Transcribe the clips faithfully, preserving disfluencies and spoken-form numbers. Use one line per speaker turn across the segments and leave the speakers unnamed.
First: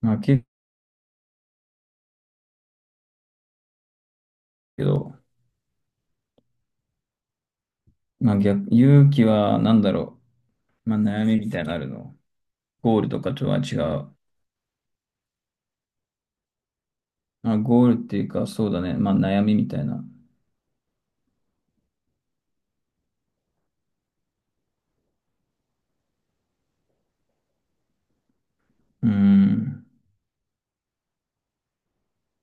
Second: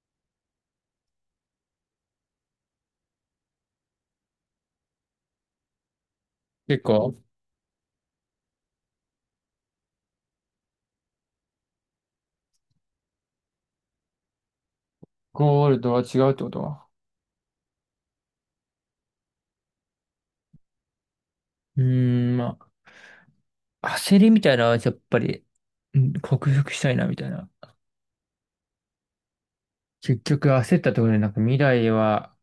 まあ、けど、
結構、
まあ逆、勇気は何だろう。まあ、悩みみたいなのあるの。ゴールとかとは違う。
ゴールドは違うってことは。
まあ、ゴールっていうか、そうだね。まあ、悩みみたいな。
うーん、まあ、焦りみたいなのはやっぱり、うん克服したいな、みたいな。
うーん。
結局焦ったところで、なんか未来は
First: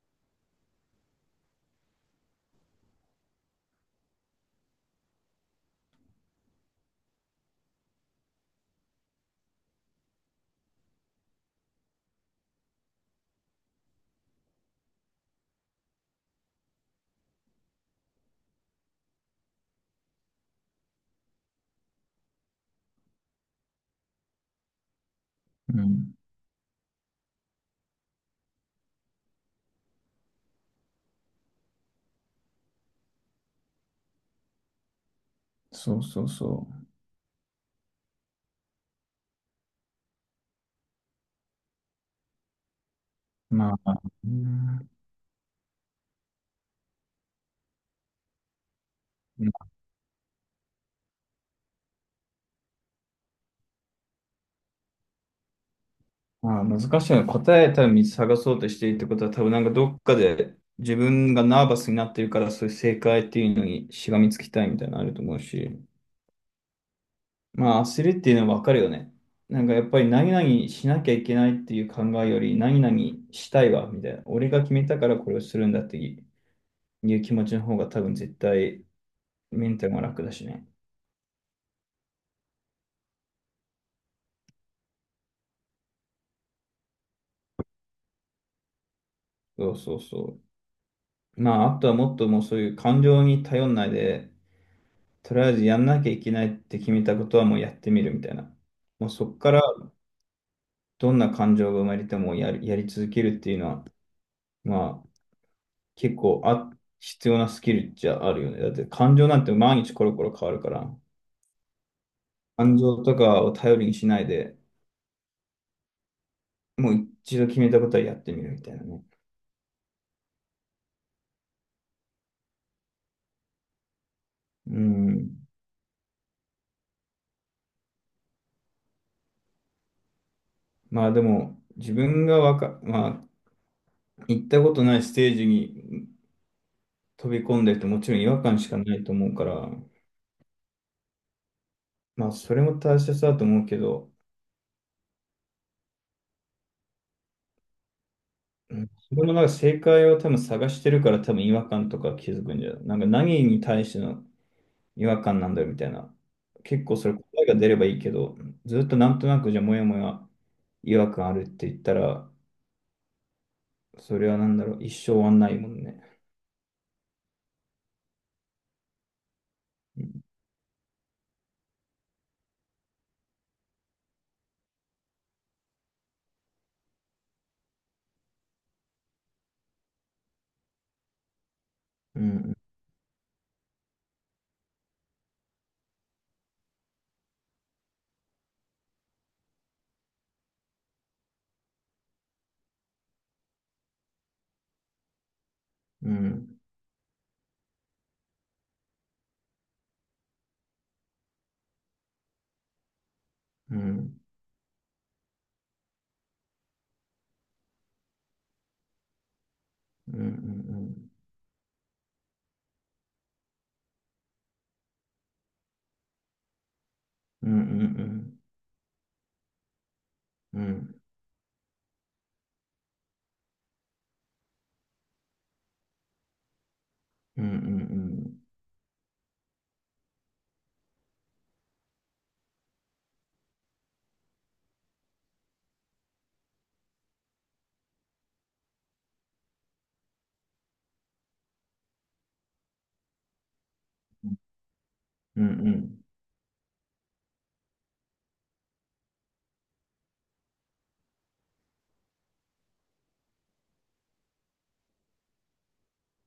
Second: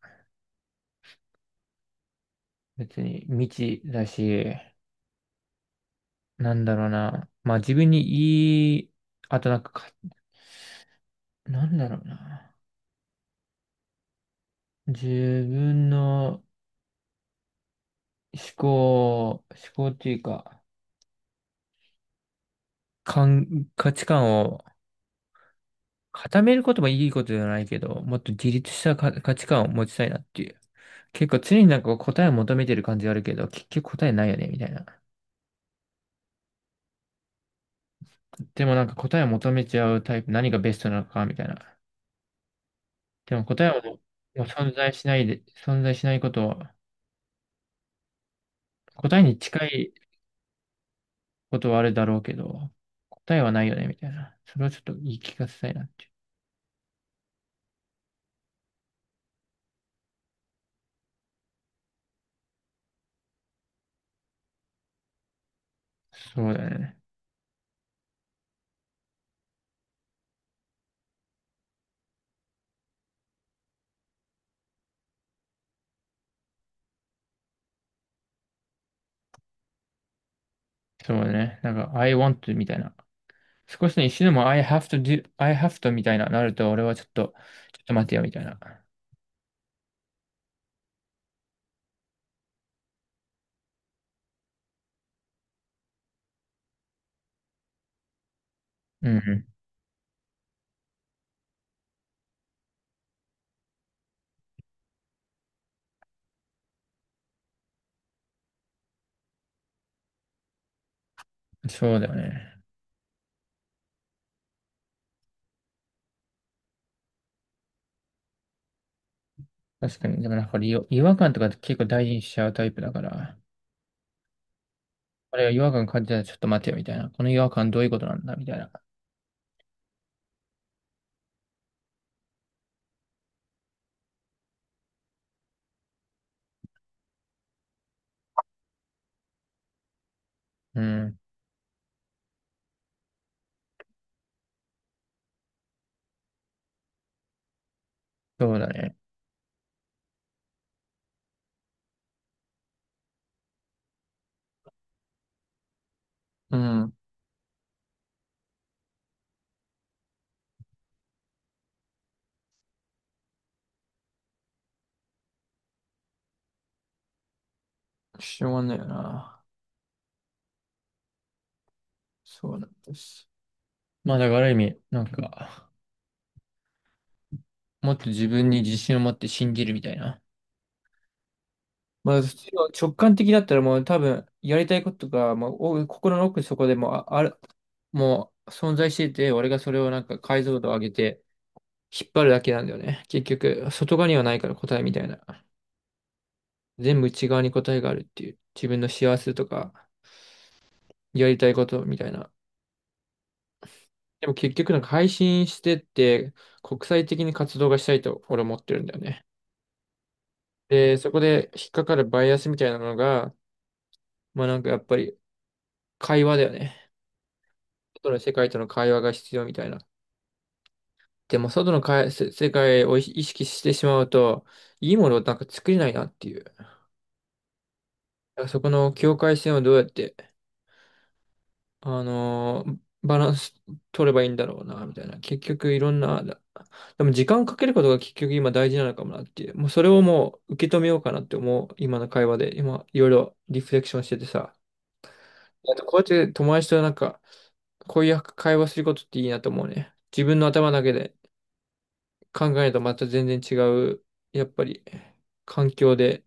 別に未知だし、なんだろうな。まあ自分にいい、あとなんかか、なんだろうな。自分の思考、思考っていうか、感価値観を
うん。
固めることもいいことじゃないけど、もっと自立したか価値観を持ちたいなっていう。結構常になんか答えを求めてる感じがあるけど、結局答えないよね、みたいな。
そうそうそ
でもなんか答えを求めちゃうタイプ、何がベストなのか、みたいな。でも
う。
答え
ま
はも
あ、う
うもう存
ん。
在しないで、存在しないことは、答えに近いことはあるだろうけど、答えはないよね、みたいな。それをちょっと言い聞かせたいなっていう。
まあ、難しいの。答え多分見つ探そうとしているってことは、多分なんかどっかで自分がナーバスになってるから、そういう正解っていうのにしがみつきたいみたいなのあると思うし。
そうだよね。
まあ、焦るっていうのはわかるよね。なんかやっぱり何々しなきゃいけないっていう考えより、何々したいわ、みたいな。俺が決めたからこれをするんだっていう気持ちの方が多分絶対メンタルが楽だしね。
そうだね。なんか、I want to みたいな。少しね、一瞬でも I have to do, I have to みたいななると、俺はちょっと、ちょっと待てよ、みたいな。
そうそうそう。まあ、あとはもっともうそういう感情に頼んないで、とりあえずやんなきゃいけないって決めたことはもうやってみるみたいな。も
う
う
ん
そこ
う
からどんな感情が生まれてもやり、やり続けるっていうのは、まあ、結構あ、必要なスキルっゃあるよね。だって感情なんて毎日コロコロ変わるから、
ん。そうだよね。
感情とかを頼りにしないで、もう一度決めたことはやってみるみたいなね。
確かに。でもなんか俺よ違和感とか結構大事にしちゃうタイプだから、
う
あれ
ん。
は違和感感じたらちょっと待てよみたいな。この違和感どういうことなんだみたいな。
まあでも、自分がわか、まあ、行ったことないステージに飛び込んでるともちろん違和感しかないと思うから、
うん。
まあそれも大切だと思うけど、
そうだ
うん、
ね。
自分のなんか正解を多分探してるから多分違和感とか気づくんじゃない、なんか何に対しての違和感なんだよみたいな。
う
結
ん。
構それ答えが出ればいいけど、ずっとなんとなくじゃあもやもや違和感あるって言ったら、それはなんだろう、一生終わんないもんね。
しょうがないよな。
うん、
そうなんです。まあだからある意味、なんか、もっと自分に自信を持って信じるみたいな。ま
う
あ普通
ん、
の直感的だったらもう多分やりたいことが、まあ、お心の奥底でもうあ、ある、もう存在してて、俺がそれをなんか解像度を上げて引っ張るだけなんだよね。結局、外側にはないから答えみたいな。
うん、
全部内側に答えがあるっていう。自分の幸せとか、やりたいことみたいな。
うん、
でも結局なんか配信してって、国際的に活動がしたいと俺思ってるんだよね。
うん、う
で、そ
ん、
こで引っかかるバイアスみたいなのが、まあなんかやっぱり会話だよね。
うん、う
外の世
ん、
界との会話が必要みたいな。
うん、うん、うん、
でも外のかいせ世界を意識してしまうと、いいものをなんか作れないなっていう。だ
うん、
からそこの境界線をどうやってあのーバランス取ればいいんだろうな、みたいな。結局いろんな、だでも時間をかけることが結局今大事なのかもなっていう。もうそれをもう受け止めようかなって思う、今の会話で。今、いろいろリフレクションしててさ。
う
あとこう
ん、
やって友達となんか、こういう会話することっていいなと思うね。自分の頭だけで考えるとまた全然違う、やっぱり、環境で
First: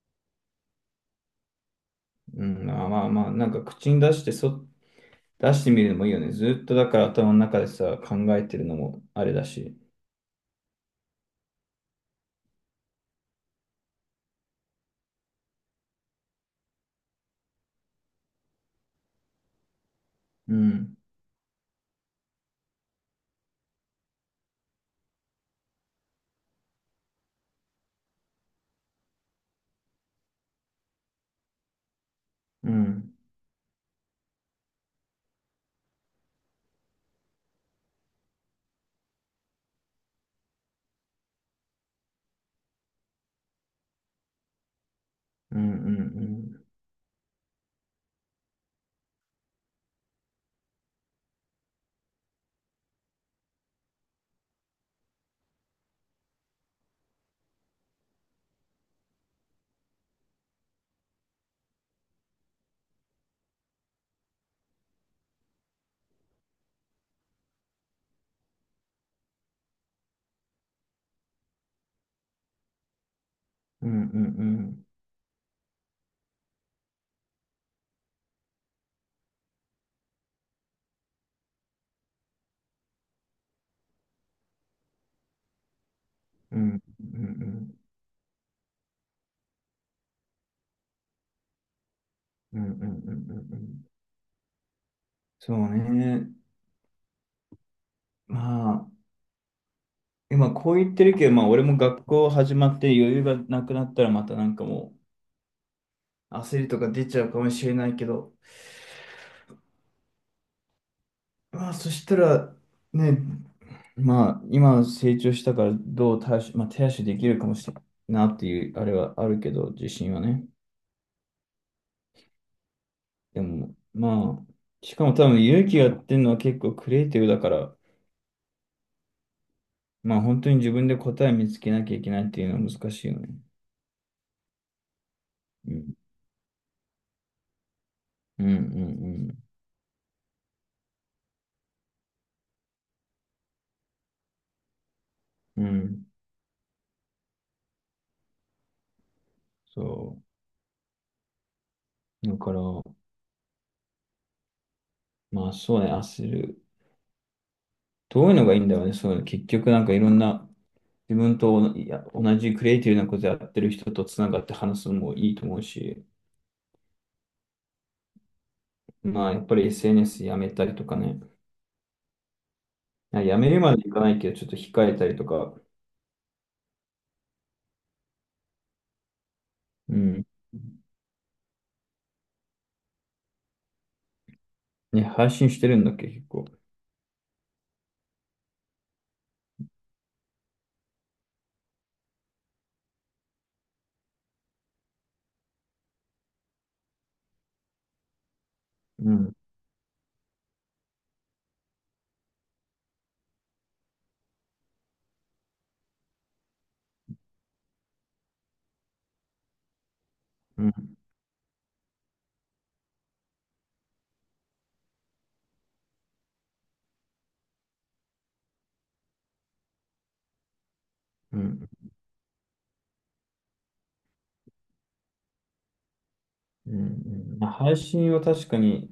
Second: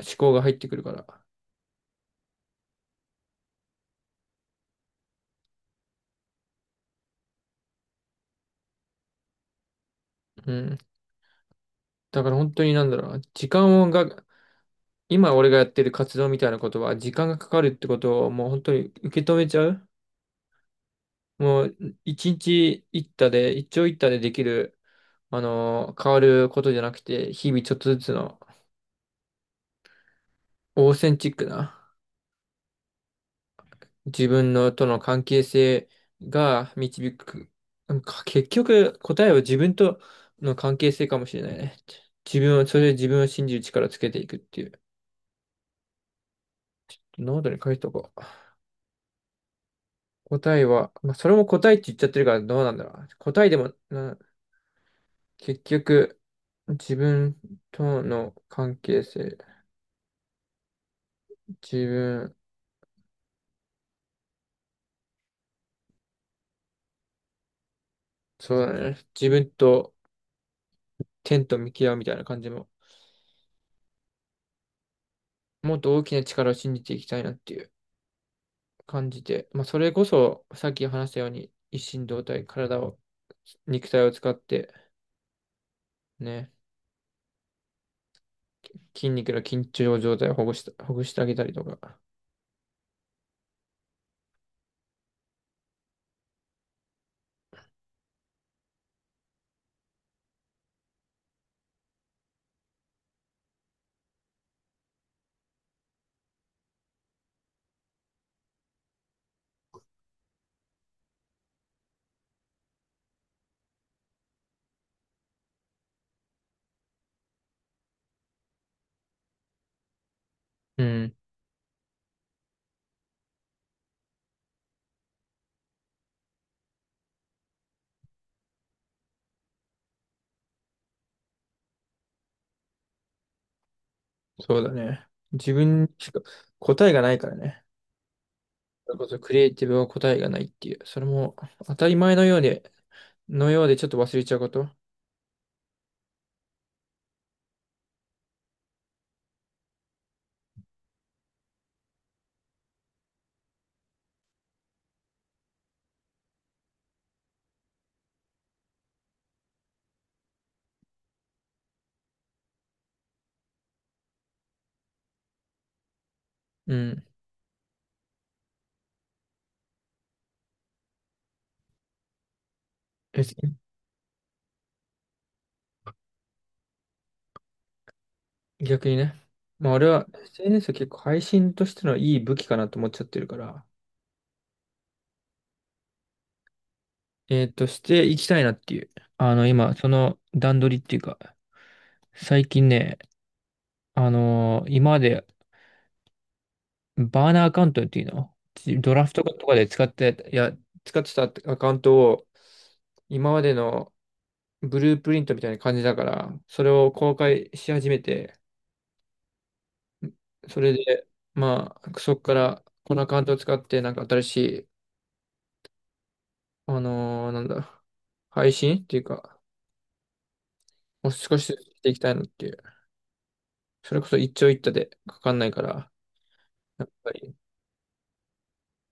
思考が入ってくるから。
うん、まあまあまあ、なんか口に出してそ、出してみるのもいいよね。ずっとだから頭の中でさ、考えてるのもあれだし。
うん。だから本当になんだろうな。時間が今俺がやってる活動みたいなことは時間がかかるってことをもう本当に受け止めちゃう
うん
もう一日一多で、一長一短でできる、あのー変わることじゃなくて、日々ちょっとずつのオーセンチックな
うん、
自分のとの関係性が導く。なんか結局答えは自分との関係性かもしれないね。自分を、それで自分を信じる力をつけていくっていう。
うん、うん、うん、
ノートに書いとこう。答えは、まあ、それも答えって言っちゃってるからどうなんだろう。答えでもな結局、自分との関係性、自分、そうだね。自分と天と向き合うみたいな感じも、
うん、うん、うん、
もっと大きな力を信じていきたいなっていう感じで、まあ、それこそ、さっき話したように、一心同体、体を、肉体を使って、ね、
うん、うん、
筋肉の緊張状態をほぐした、ほぐしてあげたりとか。
うん、うん、うん、うん、うんうん、そうね。まあ、今こう言ってるけど、まあ俺も学校始まって余裕がなくなったらまたなんかもう焦りとか出ちゃうかもしれないけど、まあそしたらね、まあ今成長したからどう対処、まあ、手足できるかもしれないなっていうあれはあるけど、自信はね。
うん、
でもまあ、しかも多分勇気がやってるのは結構クリエイティブだから、まあ本当に自分で答え見つけなきゃいけないっていうのは難しいよね。
そうだね。自分にしか答えがないからね。
うんう
それこそクリエ
ん
イティブは答えがないっていう、それも当たり前のようで、のようでちょっと忘れちゃうこと。
うん。うん。そう。だから、まあそうね、焦る。どういうのがいいんだろうね。そうね、結局なんかいろんな、自分といや同じクリエイティブなことやってる人とつながって話すのもいいと思うし、
うん。
まあやっぱり エスエヌエス やめたりとかね。いや、やめる
え
までいかないけど、ちょっと控えたりとか、
逆にね。まあ俺
う
は
ん。
エスエヌエス は結構配信としてのいい武器かなと思っちゃってるから、
ね、配信してるんだっけ、結構。
えーと、していきたいなっていう。あの、今、その段取りっていうか、最近ね、あのー今までバーナーアカウントっていうの、ドラ
う
フト
ん。
とかで使って、いや、使ってたアカウントを、今までのブループリントみたいな感じだから、それを公開し始めて、そ
う
れ
ん。
で、まあ、そこから、このアカウントを使って、なんか新しい、あのーなんだ、配信っていうか、もう少
う
しずつ
ん。
していきたいのっていう。それこそ一長一短でかかんないから、
うん
やっぱ
う
り、
ん、まあ配信は確かに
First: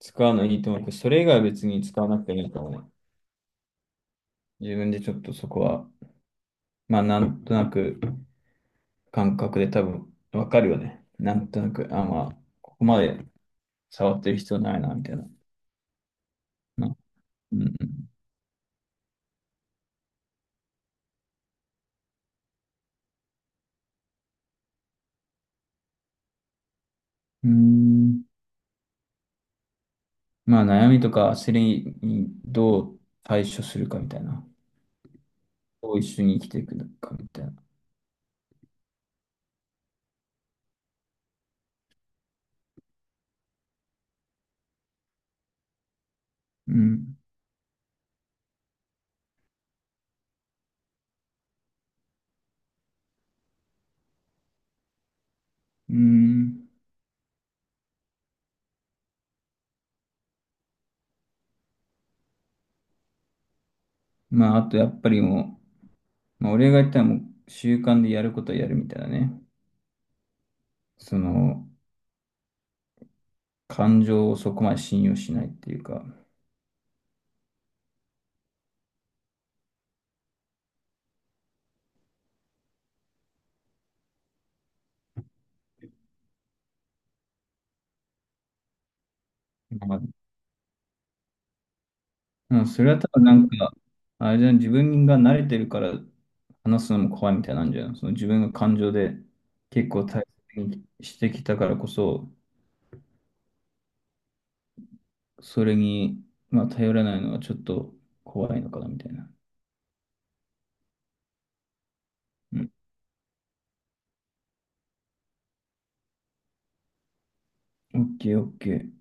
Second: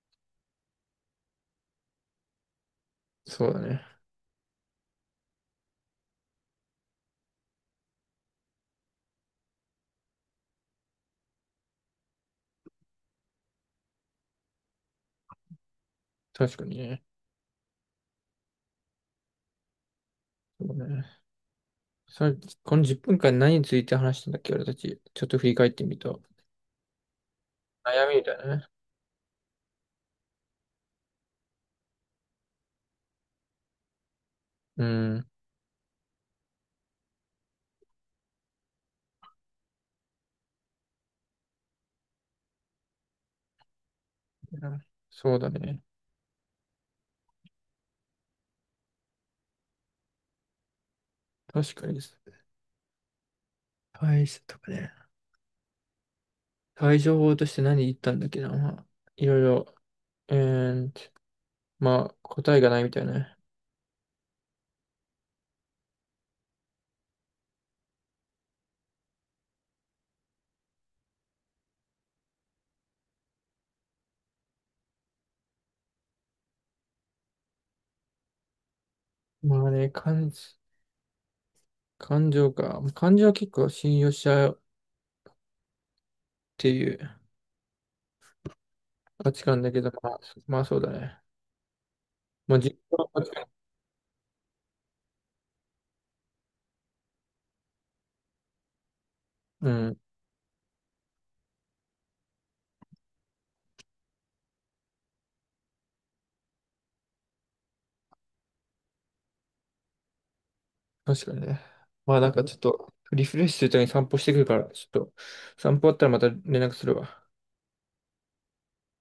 使うのいいと思うけど、それ以外は別に使わなくていいと思うね。
そうだね。
自分でちょっとそこは、まあなんとなく感覚で多分わかるよね。なんとなく、あ、まあ、ここまで触ってる必要ないな、みたいな。
確かに
な、
ね。
うん
そうね。さ、このじゅっぷんかん何について話したんだっけ、俺たち。ちょっと振り返ってみると。
うん。
悩
うー
みみ
ん。
たいなね。
まあ悩みとか焦りにどう対処するかみたいな。
うん。
どう一緒に生きていくのかみたいな。
そうだね。
うん。
確かにです。対処とかね。
うーん。
対処法として何言ったんだっけな。まあ、いろいろ、えーまあ、答えがないみたいなね。
まああとやっぱりもう、まあ俺が言ったらもう習慣でやることはやるみたいなね。その、感情をそこまで信用しないっていうか、
まあね、感、感情か。感情は結構信用しちゃうっていう価値観だけど、
まあ
まあ、まあそうだね。まあ
うん、
実
それは
感は
多分
確
な
か
んか、あれじゃん、自分が慣れてるから話すのも怖いみたいなんじゃん。その自分が感情で
にう
結
ん、
構大切にしてきたからこそ、それに、まあ、頼らないのはちょっと怖いのかなみたいな。
確かにね。まあなんかちょっ
うん。
と、リフレッシュするために散歩してくるから、ちょっと、散歩終わったらまた連絡するわ。
オッケー、オッケー。